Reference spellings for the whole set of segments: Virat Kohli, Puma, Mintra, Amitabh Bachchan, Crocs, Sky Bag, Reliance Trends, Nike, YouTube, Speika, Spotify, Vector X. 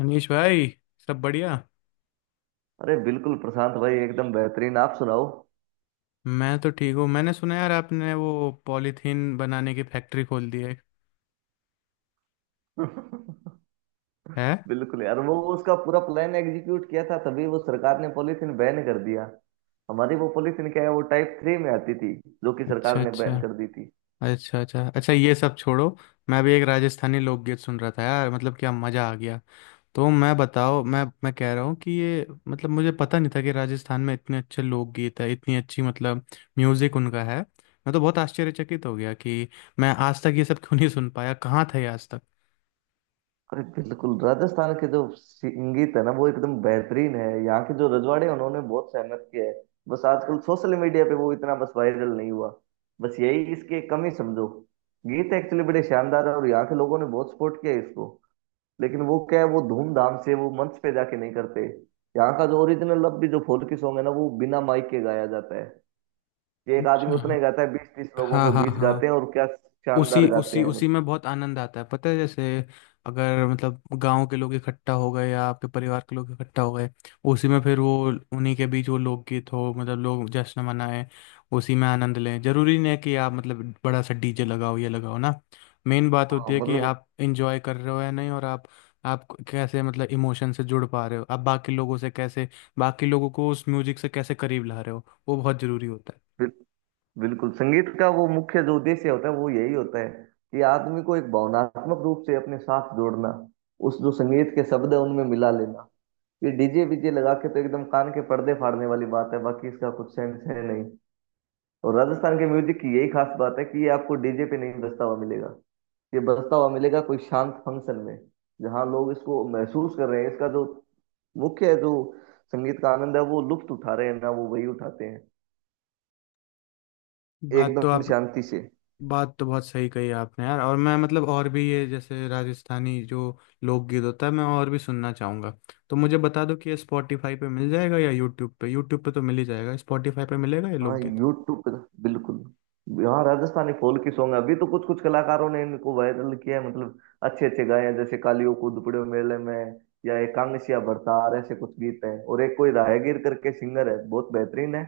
मनीष भाई। सब बढ़िया। अरे बिल्कुल, प्रशांत भाई, एकदम बेहतरीन। आप सुनाओ। मैं तो ठीक हूँ। मैंने सुना यार आपने वो पॉलीथीन बनाने की फैक्ट्री खोल दी है है बिल्कुल यार, वो उसका पूरा प्लान एग्जीक्यूट किया था, तभी वो सरकार ने पॉलीथीन बैन कर दिया। हमारी वो पॉलीथीन क्या है, वो टाइप 3 में आती थी, जो कि अच्छा सरकार ने बैन अच्छा। कर दी थी। अच्छा अच्छा अच्छा ये सब छोड़ो। मैं भी एक राजस्थानी लोकगीत सुन रहा था यार मतलब क्या मज़ा आ गया। तो मैं बताओ मैं कह रहा हूँ कि ये मतलब मुझे पता नहीं था कि राजस्थान में इतने अच्छे लोकगीत है इतनी अच्छी मतलब म्यूज़िक उनका है। मैं तो बहुत आश्चर्यचकित हो गया कि मैं आज तक ये सब क्यों नहीं सुन पाया कहाँ था ये आज तक। अरे बिल्कुल, राजस्थान के जो संगीत है ना, वो एकदम बेहतरीन है। यहाँ के जो रजवाड़े हैं, उन्होंने बहुत सहमत किया है। बस आजकल सोशल मीडिया पे वो इतना बस वायरल नहीं हुआ। बस यही इसकी एक कमी समझो। गीत एक्चुअली बड़े शानदार है और यहाँ के लोगों ने बहुत सपोर्ट किया है इसको। लेकिन वो क्या है, वो धूमधाम से वो मंच पे जाके नहीं करते। यहाँ का जो ओरिजिनल अब भी जो फोल्की सॉन्ग है ना, वो बिना माइक के गाया जाता है। कि एक आदमी उतना ही अच्छा। गाता है, 20 30 लोगों हाँ के हाँ बीच गाते हाँ। हैं, और क्या शानदार उसी गाते उसी हैं, मतलब। उसी में बहुत आनंद आता है पता है। जैसे अगर मतलब गांव के लोग इकट्ठा हो गए या आपके परिवार के लोग इकट्ठा हो गए उसी में फिर वो उन्हीं के बीच वो लोकगीत हो मतलब लोग जश्न मनाएं उसी में आनंद लें। जरूरी नहीं है कि आप मतलब बड़ा सा डीजे लगाओ ये लगाओ ना। मेन बात हाँ, होती है कि मतलब वो आप इंजॉय कर रहे हो या नहीं। और आप कैसे मतलब इमोशन से जुड़ पा रहे हो, आप बाकी लोगों से कैसे, बाकी लोगों को उस म्यूजिक से कैसे करीब ला रहे हो, वो बहुत जरूरी होता बिल- बिल्कुल संगीत का वो मुख्य जो उद्देश्य होता है वो यही होता है। कि आदमी को एक भावनात्मक रूप से अपने साथ जोड़ना, उस जो संगीत के शब्द है उनमें मिला लेना। ये डीजे वीजे लगा के तो एकदम कान के पर्दे फाड़ने वाली बात है, बाकी इसका कुछ सेंस है नहीं। और राजस्थान के म्यूजिक की यही खास बात है कि ये आपको डीजे पे नहीं बजता हुआ मिलेगा। ये बजता हुआ मिलेगा कोई शांत फंक्शन में, जहाँ लोग इसको महसूस कर रहे हैं। इसका जो मुख्य जो संगीत का आनंद है, वो लुप्त उठा रहे हैं ना, वो वही उठाते हैं, है। एकदम शांति से। बात तो बहुत सही कही आपने यार। और मैं मतलब और भी ये जैसे राजस्थानी जो लोकगीत होता है मैं और भी सुनना चाहूंगा। तो मुझे बता दो कि ये स्पॉटिफाई पे मिल जाएगा या यूट्यूब पे। यूट्यूब पे तो मिल ही जाएगा, स्पॉटिफाई पे मिलेगा ये हाँ, लोकगीत? यूट्यूब पे था, बिल्कुल। हाँ, राजस्थानी फोल्क सॉन्ग अभी तो कुछ कुछ कलाकारों ने इनको वायरल किया है, मतलब अच्छे अच्छे गाए हैं, जैसे कालियो को दुपड़े मेले में, या एक कांगसिया भरतार, ऐसे कुछ गीत हैं। और एक कोई राहगीर करके सिंगर है, बहुत बेहतरीन है।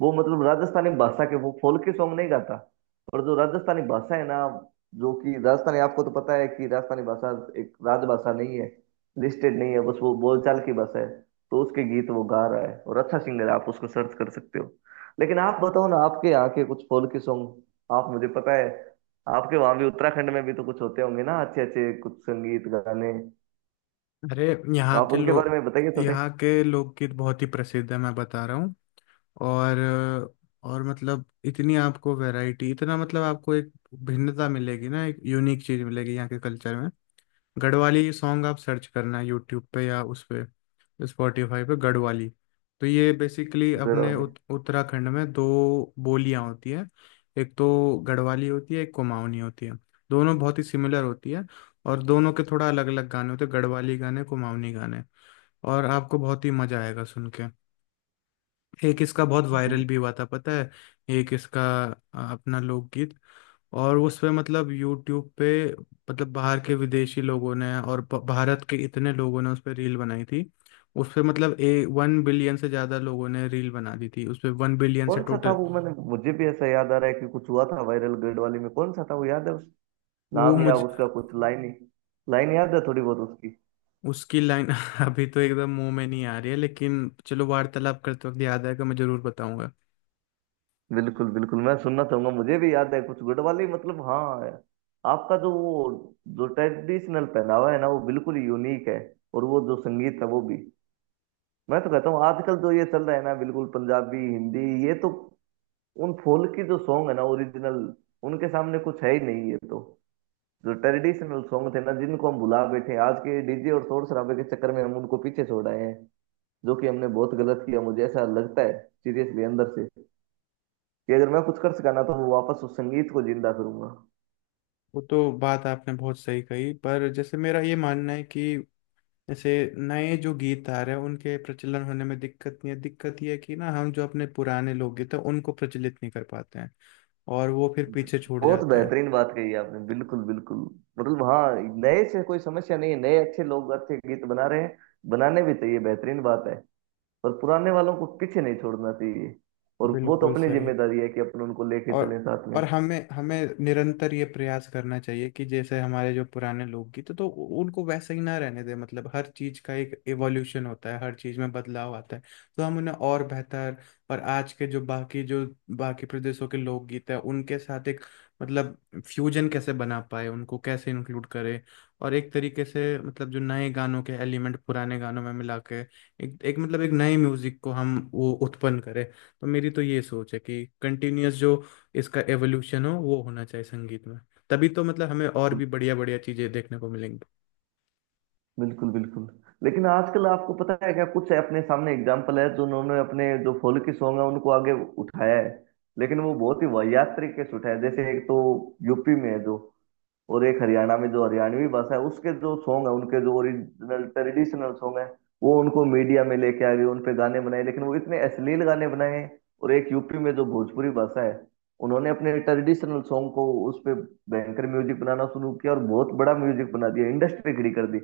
वो मतलब राजस्थानी भाषा के वो फोल्क सॉन्ग नहीं गाता, पर जो राजस्थानी भाषा है ना, जो कि राजस्थानी, आपको तो पता है कि राजस्थानी भाषा एक राजभाषा नहीं है, लिस्टेड नहीं है, बस वो बोलचाल की भाषा है। तो उसके गीत वो गा रहा है और अच्छा सिंगर है, आप उसको सर्च कर सकते हो। लेकिन आप बताओ ना, आपके यहाँ के कुछ फोल्क सॉन्ग, आप, मुझे पता है आपके वहां भी, उत्तराखंड में भी तो कुछ होते होंगे ना, अच्छे अच्छे कुछ संगीत गाने। अरे, तो यहाँ आप के उनके बारे लोग में बताइए थोड़े। यहाँ के लोकगीत बहुत ही प्रसिद्ध है मैं बता रहा हूँ। और और मतलब इतनी आपको वैरायटी, इतना मतलब आपको एक भिन्नता मिलेगी ना, एक यूनिक चीज मिलेगी यहाँ के कल्चर में। गढ़वाली सॉन्ग आप सर्च करना यूट्यूब पे या उस पे स्पॉटिफाई पे गढ़वाली। तो ये बेसिकली गढ़ अपने वाले। उत्तराखंड में दो बोलियां होती हैं। एक तो गढ़वाली होती है, एक कुमाऊनी होती है। दोनों बहुत ही सिमिलर होती है। और दोनों के थोड़ा अलग अलग गाने होते हैं, गढ़वाली गाने, कुमाऊनी गाने। और आपको बहुत ही मजा आएगा सुन के। एक इसका बहुत बिल- वायरल भी हुआ था पता है। एक इसका अपना लोकगीत, और उस पे मतलब यूट्यूब पे मतलब बाहर के विदेशी लोगों ने और भारत के इतने लोगों ने उस पे रील बनाई थी। उस पे मतलब ए 1 बिलियन से ज्यादा लोगों ने रील बना दी थी उस पे, 1 बिलियन से कौन सा था टोटल। वो? मैंने, मुझे भी ऐसा याद आ रहा है कि कुछ हुआ था वायरल गढ़ वाले में, कौन सा था वो? याद है उस वो नाम या मुझ उसका कुछ लाइन ही, लाइन याद है थोड़ी बहुत उसकी? उसकी लाइन अभी तो एकदम मुंह में नहीं आ रही है, लेकिन चलो वार्तालाप करते वक्त याद आएगा, मैं जरूर बताऊंगा। बिल्कुल बिल्कुल, मैं सुनना चाहूंगा। मुझे भी याद है कुछ गुड वाली, मतलब हाँ। आपका जो वो जो ट्रेडिशनल पहनावा है ना, वो बिल्कुल यूनिक है। और वो जो संगीत है वो भी, मैं तो कहता हूँ आजकल जो ये चल रहा है ना बिल्कुल पंजाबी हिंदी, ये तो उन फोल्क की जो सॉन्ग है ना ओरिजिनल, उनके सामने कुछ है ही नहीं। ये तो जो ट्रेडिशनल सॉन्ग थे ना, जिनको हम भुला बैठे हैं, आज के डीजे और शोर शराबे के चक्कर में हम उनको पीछे छोड़ आए हैं। जो कि हमने बहुत गलत किया, मुझे ऐसा लगता है, सीरियसली अंदर से। कि अगर मैं कुछ कर सका ना, तो मैं वापस उस संगीत को जिंदा करूंगा। वो तो बात आपने बहुत सही कही, पर जैसे मेरा ये मानना है कि जैसे नए जो गीतकार हैं उनके प्रचलन होने में दिक्कत नहीं है। दिक्कत यह है कि ना, हम जो अपने पुराने लोकगीत हैं तो उनको प्रचलित नहीं कर पाते हैं, और वो फिर पीछे छूट बहुत जाते हैं। बेहतरीन बात कही आपने, बिल्कुल बिल्कुल, मतलब हाँ। नए से कोई समस्या नहीं है, नए अच्छे लोग अच्छे गीत बना रहे हैं, बनाने भी चाहिए, बेहतरीन बात है। पर पुराने वालों को पीछे नहीं छोड़ना चाहिए, और वो तो बिल्कुल अपनी सही। जिम्मेदारी है कि अपन उनको लेके और चलें साथ में। और हमें हमें निरंतर ये प्रयास करना चाहिए कि जैसे हमारे जो पुराने लोग गीत तो उनको वैसे ही ना रहने दे। मतलब हर चीज का एक एवोल्यूशन होता है, हर चीज में बदलाव आता है। तो हम उन्हें और बेहतर, और आज के जो बाकी प्रदेशों के लोकगीत है उनके साथ एक मतलब फ्यूजन कैसे बना पाए, उनको कैसे इंक्लूड करें। और एक तरीके से मतलब जो नए गानों के एलिमेंट पुराने गानों में मिला के एक मतलब एक नए म्यूजिक को हम वो उत्पन्न करें। तो मेरी तो ये सोच है कि कंटिन्यूअस जो इसका एवोल्यूशन हो वो होना चाहिए संगीत में। तभी तो मतलब हमें और भी बढ़िया बढ़िया चीजें देखने को मिलेंगी। बिल्कुल बिल्कुल। लेकिन आजकल आपको पता है क्या, कुछ अपने सामने एग्जाम्पल है जो उन्होंने अपने जो फोल्की सॉन्ग है उनको आगे उठाया है, लेकिन वो बहुत ही वाहियात तरीके से उठाया है। जैसे एक तो यूपी में है जो, और एक हरियाणा में, जो हरियाणवी भाषा है उसके जो सॉन्ग है, उनके जो ओरिजिनल ट्रेडिशनल सॉन्ग है, वो उनको मीडिया में लेके आ गए, उन पे गाने बनाए, लेकिन वो इतने अश्लील गाने बनाए हैं। और एक यूपी में जो भोजपुरी भाषा है, उन्होंने अपने ट्रेडिशनल सॉन्ग को उस पे भयंकर म्यूजिक बनाना शुरू किया, और बहुत बड़ा म्यूजिक बना दिया, इंडस्ट्री खड़ी कर दी।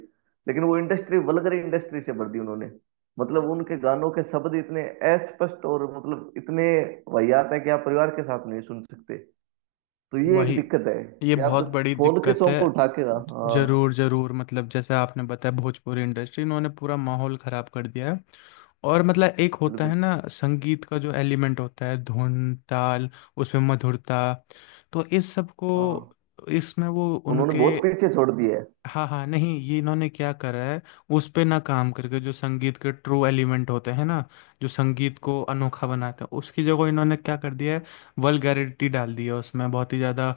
लेकिन वो इंडस्ट्री वल्गर इंडस्ट्री से भर दी उन्होंने। मतलब उनके गानों के शब्द इतने अस्पष्ट, और मतलब इतने वाहियात है कि आप परिवार के साथ नहीं सुन सकते। तो ये एक वही, दिक्कत है ये कि आप बहुत जब बड़ी फोन के दिक्कत सॉन्ग है। को उठा के ना। हाँ, जरूर जरूर। मतलब जैसे आपने बताया, भोजपुरी इंडस्ट्री इन्होंने पूरा माहौल खराब कर दिया है। और मतलब एक होता बिल्कुल। है ना संगीत का जो एलिमेंट होता है, धुन ताल, उसमें मधुरता, तो इस सब को हाँ, इसमें वो उन्होंने उनके। बहुत पीछे छोड़ दिया है। हाँ हाँ। नहीं, ये इन्होंने क्या करा है, उस पे ना काम करके, जो संगीत के ट्रू एलिमेंट होते हैं ना, जो संगीत को अनोखा बनाते हैं, उसकी जगह इन्होंने क्या कर दिया है, वल्गैरिटी डाल दी है उसमें बहुत ही ज़्यादा।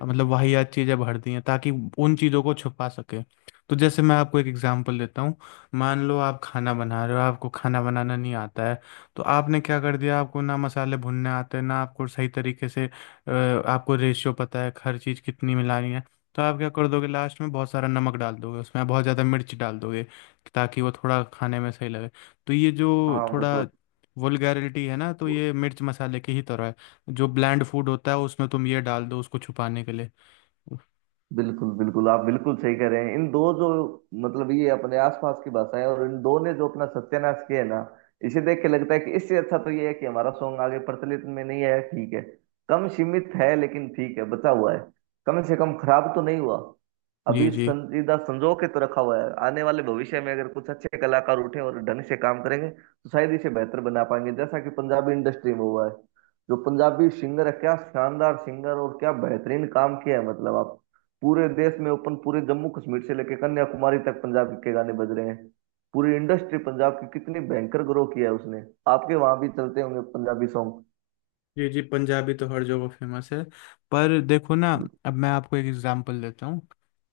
मतलब वाहियात चीज़ें भर दी हैं ताकि उन चीज़ों को छुपा सके। तो जैसे मैं आपको एक एग्जांपल देता हूँ। मान लो आप खाना बना रहे हो, आपको खाना बनाना नहीं आता है। तो आपने क्या कर दिया, आपको ना मसाले भुनने आते हैं ना, आपको सही तरीके से आपको रेशियो पता है हर चीज़ कितनी मिलानी है। तो आप क्या कर दोगे, लास्ट में बहुत सारा नमक डाल दोगे उसमें, आप बहुत ज़्यादा मिर्च डाल दोगे ताकि वो थोड़ा खाने में सही लगे। तो ये जो हाँ बस थोड़ा वल्गैरिटी है ना, तो वो, ये मिर्च मसाले की ही तरह है, जो ब्लैंड फूड होता है उसमें तुम ये डाल दो उसको छुपाने के लिए। बिल्कुल बिल्कुल, आप बिल्कुल सही कह रहे हैं। इन दो जो, मतलब ये अपने आसपास की भाषाएं, और इन दो ने जो अपना सत्यानाश किया है ना, इसे देख के लगता है कि इससे अच्छा तो ये है कि हमारा सॉन्ग आगे प्रचलित में नहीं आया, ठीक है कम सीमित है लेकिन ठीक है बचा हुआ है, कम से कम खराब तो नहीं हुआ। जी अभी जी। संजीदा संजो के तो रखा हुआ है, आने वाले भविष्य में अगर कुछ अच्छे कलाकार उठे और ढंग से काम करेंगे तो शायद इसे बेहतर बना पाएंगे, जैसा कि पंजाबी इंडस्ट्री में हुआ है। जो पंजाबी सिंगर है, क्या शानदार सिंगर, और क्या बेहतरीन काम किया है, मतलब आप पूरे देश में ओपन, पूरे जम्मू कश्मीर से लेकर कन्याकुमारी तक पंजाब के गाने बज रहे हैं। पूरी इंडस्ट्री पंजाब की कितनी भयंकर ग्रो किया है उसने। आपके वहां भी चलते होंगे पंजाबी सॉन्ग। जी जी, पंजाबी तो हर जगह फेमस है। पर देखो ना, अब मैं आपको एक एग्जांपल देता हूँ।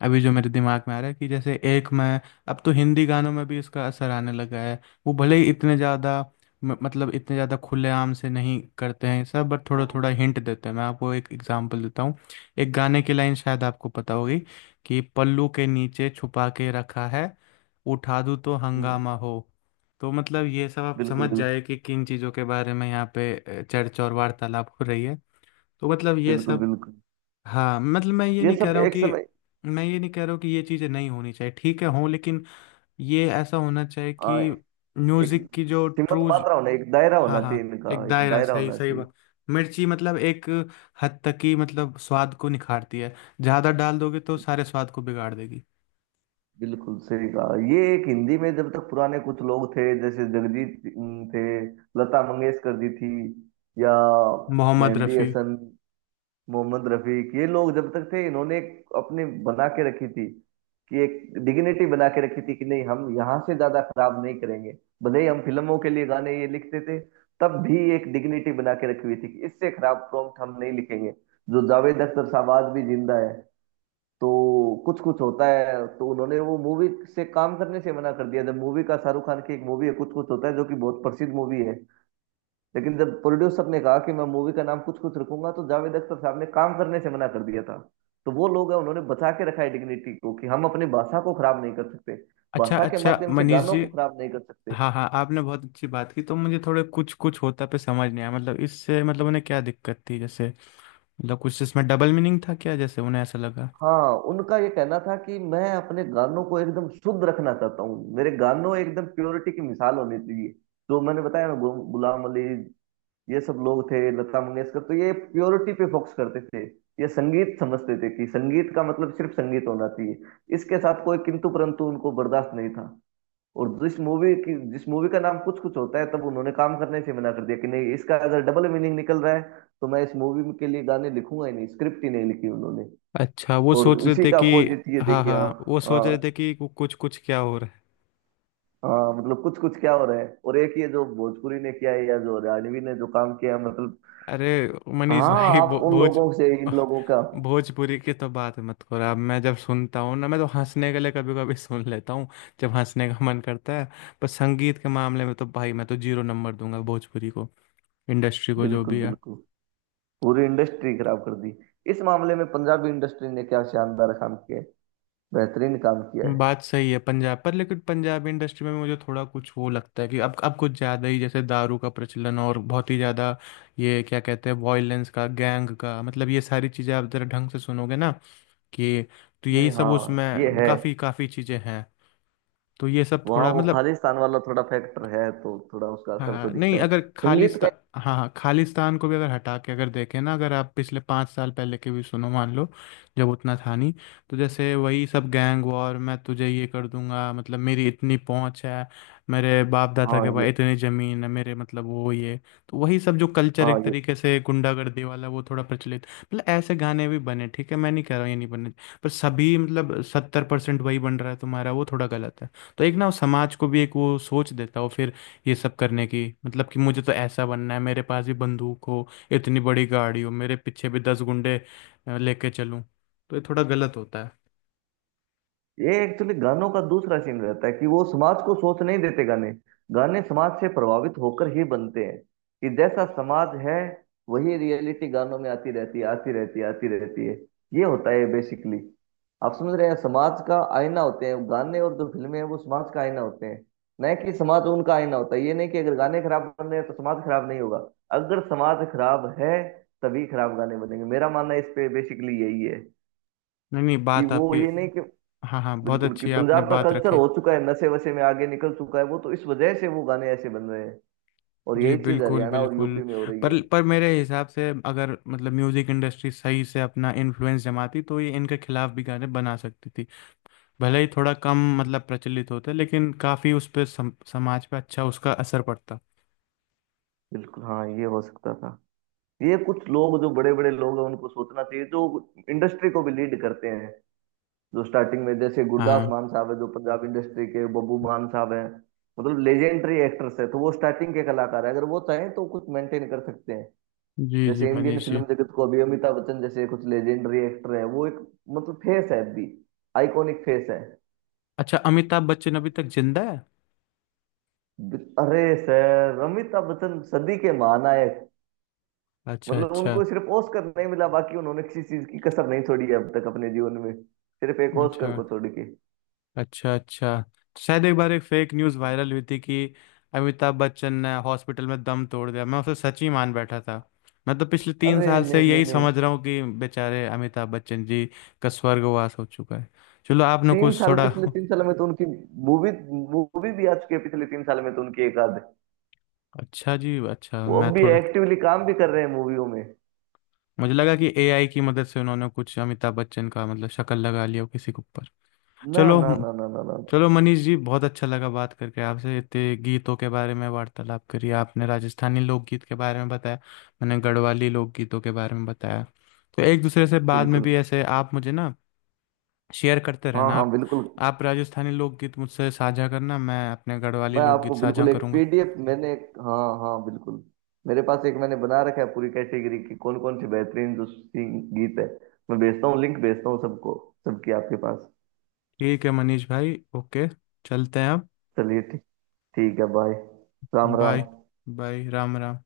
अभी जो मेरे दिमाग में आ रहा है कि जैसे एक, मैं अब तो हिंदी गानों में भी इसका असर आने लगा है। वो भले ही इतने ज़्यादा मतलब इतने ज़्यादा खुलेआम से नहीं करते हैं सब, बट थोड़ा बिल्कुल। थोड़ा हिंट देते हैं। मैं आपको एक एग्जांपल देता हूँ, एक गाने की लाइन शायद आपको पता होगी कि पल्लू के नीचे छुपा के रखा है, उठा दूँ तो हम्म, हंगामा हो। तो मतलब ये सब आप बिल्कुल समझ बिल्कुल। जाए कि किन चीज़ों के बारे में यहाँ पे चर्चा और वार्तालाप हो रही है। तो मतलब ये बिल्कुल सब, बिल्कुल। हाँ मतलब ये सब एक समय। मैं ये नहीं कह रहा हूँ कि ये चीज़ें नहीं होनी चाहिए, ठीक है हों, लेकिन ये ऐसा होना चाहिए हाँ, कि एक म्यूज़िक की जो सीमित ट्रू। मात्रा होना, एक दायरा हाँ होना चाहिए, हाँ, इनका एक एक दायरा, दायरा सही होना सही चाहिए। बात। मिर्ची मतलब एक हद तक ही मतलब स्वाद को निखारती है। ज़्यादा डाल दोगे तो सारे स्वाद को बिगाड़ देगी। बिल्कुल सही कहा। ये एक हिंदी में जब तक पुराने कुछ लोग थे, जैसे जगजीत सिंह थे, लता मंगेशकर जी थी, या मोहम्मद मेहंदी रफ़ी। हसन, मोहम्मद रफीक, ये लोग जब तक थे, इन्होंने एक अपने बना के रखी थी, कि एक डिग्निटी बना के रखी थी, कि नहीं, हम यहाँ से ज्यादा खराब नहीं करेंगे। भले ही हम फिल्मों के लिए गाने ये लिखते थे, तब भी एक डिग्निटी बना के रखी हुई थी कि इससे खराब प्रॉम्प्ट हम नहीं लिखेंगे। जो जावेद अख्तर साहब आज भी जिंदा है, तो कुछ कुछ होता है, तो उन्होंने वो मूवी से काम करने से मना कर दिया। जब मूवी का, शाहरुख खान की एक मूवी है कुछ कुछ होता है, जो कि बहुत प्रसिद्ध मूवी है, लेकिन जब प्रोड्यूसर ने कहा कि मैं मूवी का नाम कुछ कुछ रखूंगा, तो जावेद अख्तर साहब ने काम करने से मना कर दिया था। तो वो लोग हैं, उन्होंने बचा के रखा है डिग्निटी को, कि हम अपनी भाषा को खराब नहीं कर सकते, अच्छा भाषा के अच्छा माध्यम से मनीष गानों जी। को खराब नहीं कर सकते। हाँ हाँ, आपने बहुत अच्छी बात की। तो मुझे थोड़े कुछ कुछ होता पे समझ नहीं आया। मतलब इससे मतलब उन्हें क्या दिक्कत थी जैसे, मतलब कुछ इसमें डबल मीनिंग था क्या, जैसे उन्हें ऐसा लगा। हाँ, उनका ये कहना था कि मैं अपने गानों को एकदम शुद्ध रखना चाहता हूँ, मेरे गानों एकदम प्योरिटी की मिसाल होनी चाहिए। जो मैंने बताया ना, गुलाम अली, ये सब लोग थे, लता मंगेशकर, तो ये प्योरिटी पे फोकस करते थे। ये संगीत समझते थे कि संगीत का मतलब सिर्फ संगीत होना चाहिए, इसके साथ कोई किंतु परंतु उनको बर्दाश्त नहीं था। और जिस मूवी की, जिस मूवी का नाम कुछ कुछ होता है, तब उन्होंने काम करने से मना कर दिया, कि नहीं, इसका अगर डबल मीनिंग निकल रहा है तो मैं इस मूवी के लिए गाने लिखूंगा ही नहीं, स्क्रिप्ट ही नहीं लिखी उन्होंने। अच्छा, वो और सोच रहे उसी थे का कि। अपोजिट ये हाँ देखिए। हाँ। हाँ, वो सोच हाँ, रहे थे कि कुछ कुछ क्या हो रहा है। हाँ, मतलब कुछ कुछ क्या हो रहा है, और एक ये जो भोजपुरी ने किया है, या जो हरियाणवी ने जो काम किया है, मतलब। अरे मनीष हाँ। भाई, भो, आप उन भोज लोगों से इन लोगों का, भोजपुरी की तो बात मत करो। अब मैं जब सुनता हूँ ना, मैं तो हंसने के लिए कभी कभी सुन लेता हूँ, जब हंसने का मन करता है। पर संगीत के मामले में तो भाई मैं तो जीरो नंबर दूंगा भोजपुरी को, इंडस्ट्री को, जो बिल्कुल भी है। बिल्कुल, पूरी इंडस्ट्री खराब कर दी। इस मामले में पंजाबी इंडस्ट्री ने क्या शानदार काम किया है, बेहतरीन काम किया है। बात सही है पंजाब पर, लेकिन पंजाबी इंडस्ट्री में भी मुझे थोड़ा कुछ वो लगता है कि अब कुछ ज़्यादा ही, जैसे दारू का प्रचलन, और बहुत ही ज़्यादा ये क्या कहते हैं, वॉयलेंस का, गैंग का, मतलब ये सारी चीज़ें आप ज़रा ढंग से सुनोगे ना कि, तो नहीं, यही सब हाँ ये उसमें है, काफ़ी काफ़ी चीज़ें हैं। तो ये सब वहाँ थोड़ा वो मतलब, खालिस्तान वाला थोड़ा फैक्टर है, तो थोड़ा उसका असर तो हाँ दिखता नहीं, है अगर संगीत खालिस्ता का। हाँ हाँ, खालिस्तान को भी अगर हटा के अगर देखें ना, अगर आप पिछले 5 साल पहले के भी सुनो मान लो, जब उतना था नहीं। तो जैसे वही सब, गैंग वॉर, मैं तुझे ये कर दूंगा, मतलब मेरी इतनी पहुंच है, मेरे बाप दादा हाँ, के पास ये। इतनी ज़मीन है, मेरे मतलब वो ये, तो वही सब जो कल्चर हाँ, एक तरीके से गुंडागर्दी वाला, वो थोड़ा प्रचलित मतलब ऐसे गाने भी बने। ठीक है, मैं नहीं कह रहा हूँ ये नहीं बने, पर सभी मतलब 70% वही बन रहा है तुम्हारा, वो थोड़ा गलत है। तो एक ना, वो समाज को भी एक वो सोच देता है, वो फिर ये सब करने की, मतलब कि मुझे तो ऐसा बनना है, मेरे पास भी बंदूक हो, इतनी बड़ी गाड़ी हो, मेरे पीछे भी दस गुंडे लेके चलूं, तो ये थोड़ा गलत होता है। ये एक्चुअली गानों का दूसरा सीन रहता है कि वो समाज को सोच नहीं देते गाने। गाने समाज से प्रभावित होकर ही बनते हैं, कि जैसा समाज है, वही रियलिटी गानों में आती रहती है, आती रहती है, आती रहती है। ये होता है बेसिकली, आप समझ रहे हैं। समाज का आईना होते हैं गाने, और जो फिल्में हैं वो समाज का आईना होते हैं, न कि समाज उनका आईना होता है। ये नहीं कि अगर गाने खराब बन रहे हैं तो समाज खराब नहीं होगा, अगर समाज खराब है तभी खराब गाने बनेंगे। मेरा मानना इस पे बेसिकली यही है, नहीं नहीं, कि बात वो आपकी, ये नहीं कि, हाँ हाँ, बहुत बिल्कुल, कि अच्छी है, आपने पंजाब का बात कल्चर रखी। हो चुका है नशे वशे में, आगे निकल चुका है वो, तो इस वजह से वो गाने ऐसे बन रहे हैं, और जी यही चीज बिल्कुल हरियाणा और बिल्कुल। यूपी में हो रही पर है। पर मेरे हिसाब से अगर मतलब म्यूज़िक इंडस्ट्री सही से अपना इन्फ्लुएंस जमाती तो ये इनके खिलाफ भी गाने बना सकती थी। भले ही थोड़ा कम मतलब प्रचलित होते, लेकिन काफ़ी उस पर समाज पे अच्छा उसका असर पड़ता। बिल्कुल, हाँ, ये हो सकता था। ये कुछ लोग जो बड़े बड़े लोग हैं उनको सोचना चाहिए, जो इंडस्ट्री को भी लीड करते हैं, जो स्टार्टिंग में, जैसे हाँ गुरदास हाँ। मान साहब है, जो पंजाब इंडस्ट्री के बब्बू मान साहब हैं, मतलब लेजेंडरी एक्टर्स है, तो वो स्टार्टिंग के कलाकार है, अगर वो चाहें तो कुछ मेंटेन कर सकते हैं। जी जी जैसे इंडियन मनीष जी। फिल्म जगत को अभी अमिताभ बच्चन जैसे कुछ लेजेंडरी एक्टर हैं, वो एक, मतलब फेस है अभी, आइकॉनिक फेस है। अच्छा, अमिताभ बच्चन अभी तक जिंदा है? अरे सर, अमिताभ बच्चन सदी के महानायक, अच्छा। मतलब अच्छा उनको सिर्फ ऑस्कर नहीं मिला, बाकी उन्होंने किसी चीज की कसर नहीं छोड़ी है अब तक अपने जीवन में, सिर्फ एक ऑस्कर अच्छा। को छोड़ के। अच्छा अच्छा। शायद एक बार एक फेक न्यूज़ वायरल हुई थी कि अमिताभ बच्चन ने हॉस्पिटल में दम तोड़ दिया, मैं उसे सच ही मान बैठा था। मैं तो पिछले तीन अरे साल से नहीं नहीं यही नहीं, समझ रहा हूँ कि बेचारे अमिताभ बच्चन जी का स्वर्गवास हो चुका है। चलो, आपने तीन कुछ साल थोड़ा पिछले 3 साल में तो उनकी मूवी, मूवी भी आ चुकी है पिछले 3 साल में तो उनकी, एक आध। अच्छा जी। अच्छा, वो अब मैं भी थोड़ा, एक्टिवली काम भी कर रहे हैं मूवियों में। मुझे लगा कि एआई की मदद से उन्होंने कुछ अमिताभ बच्चन का मतलब शक्ल लगा लिया हो किसी के ऊपर। ना चलो। ना ना ना ना ना ना, चलो मनीष जी, बहुत अच्छा लगा बात करके आपसे, इतने गीतों के बारे में वार्तालाप करी, आपने राजस्थानी लोकगीत के बारे में बताया, मैंने गढ़वाली लोकगीतों के बारे में बताया। तो एक दूसरे से बाद में बिल्कुल। भी ऐसे आप मुझे ना शेयर करते हाँ रहना हाँ, आप। बिल्कुल, आप राजस्थानी लोकगीत मुझसे साझा करना, मैं अपने गढ़वाली मैं आपको लोकगीत साझा बिल्कुल एक करूंगा। पीडीएफ, हाँ हाँ बिल्कुल, मेरे पास एक मैंने बना रखा है पूरी कैटेगरी की, कौन कौन से बेहतरीन जो सिंग गीत है, मैं भेजता हूँ, लिंक भेजता हूँ सबको, सबकी आपके पास। ठीक है मनीष भाई, ओके, चलते हैं अब। चलिए, ठीक, ठीक है, बाय, राम राम। बाय। बाय, राम राम।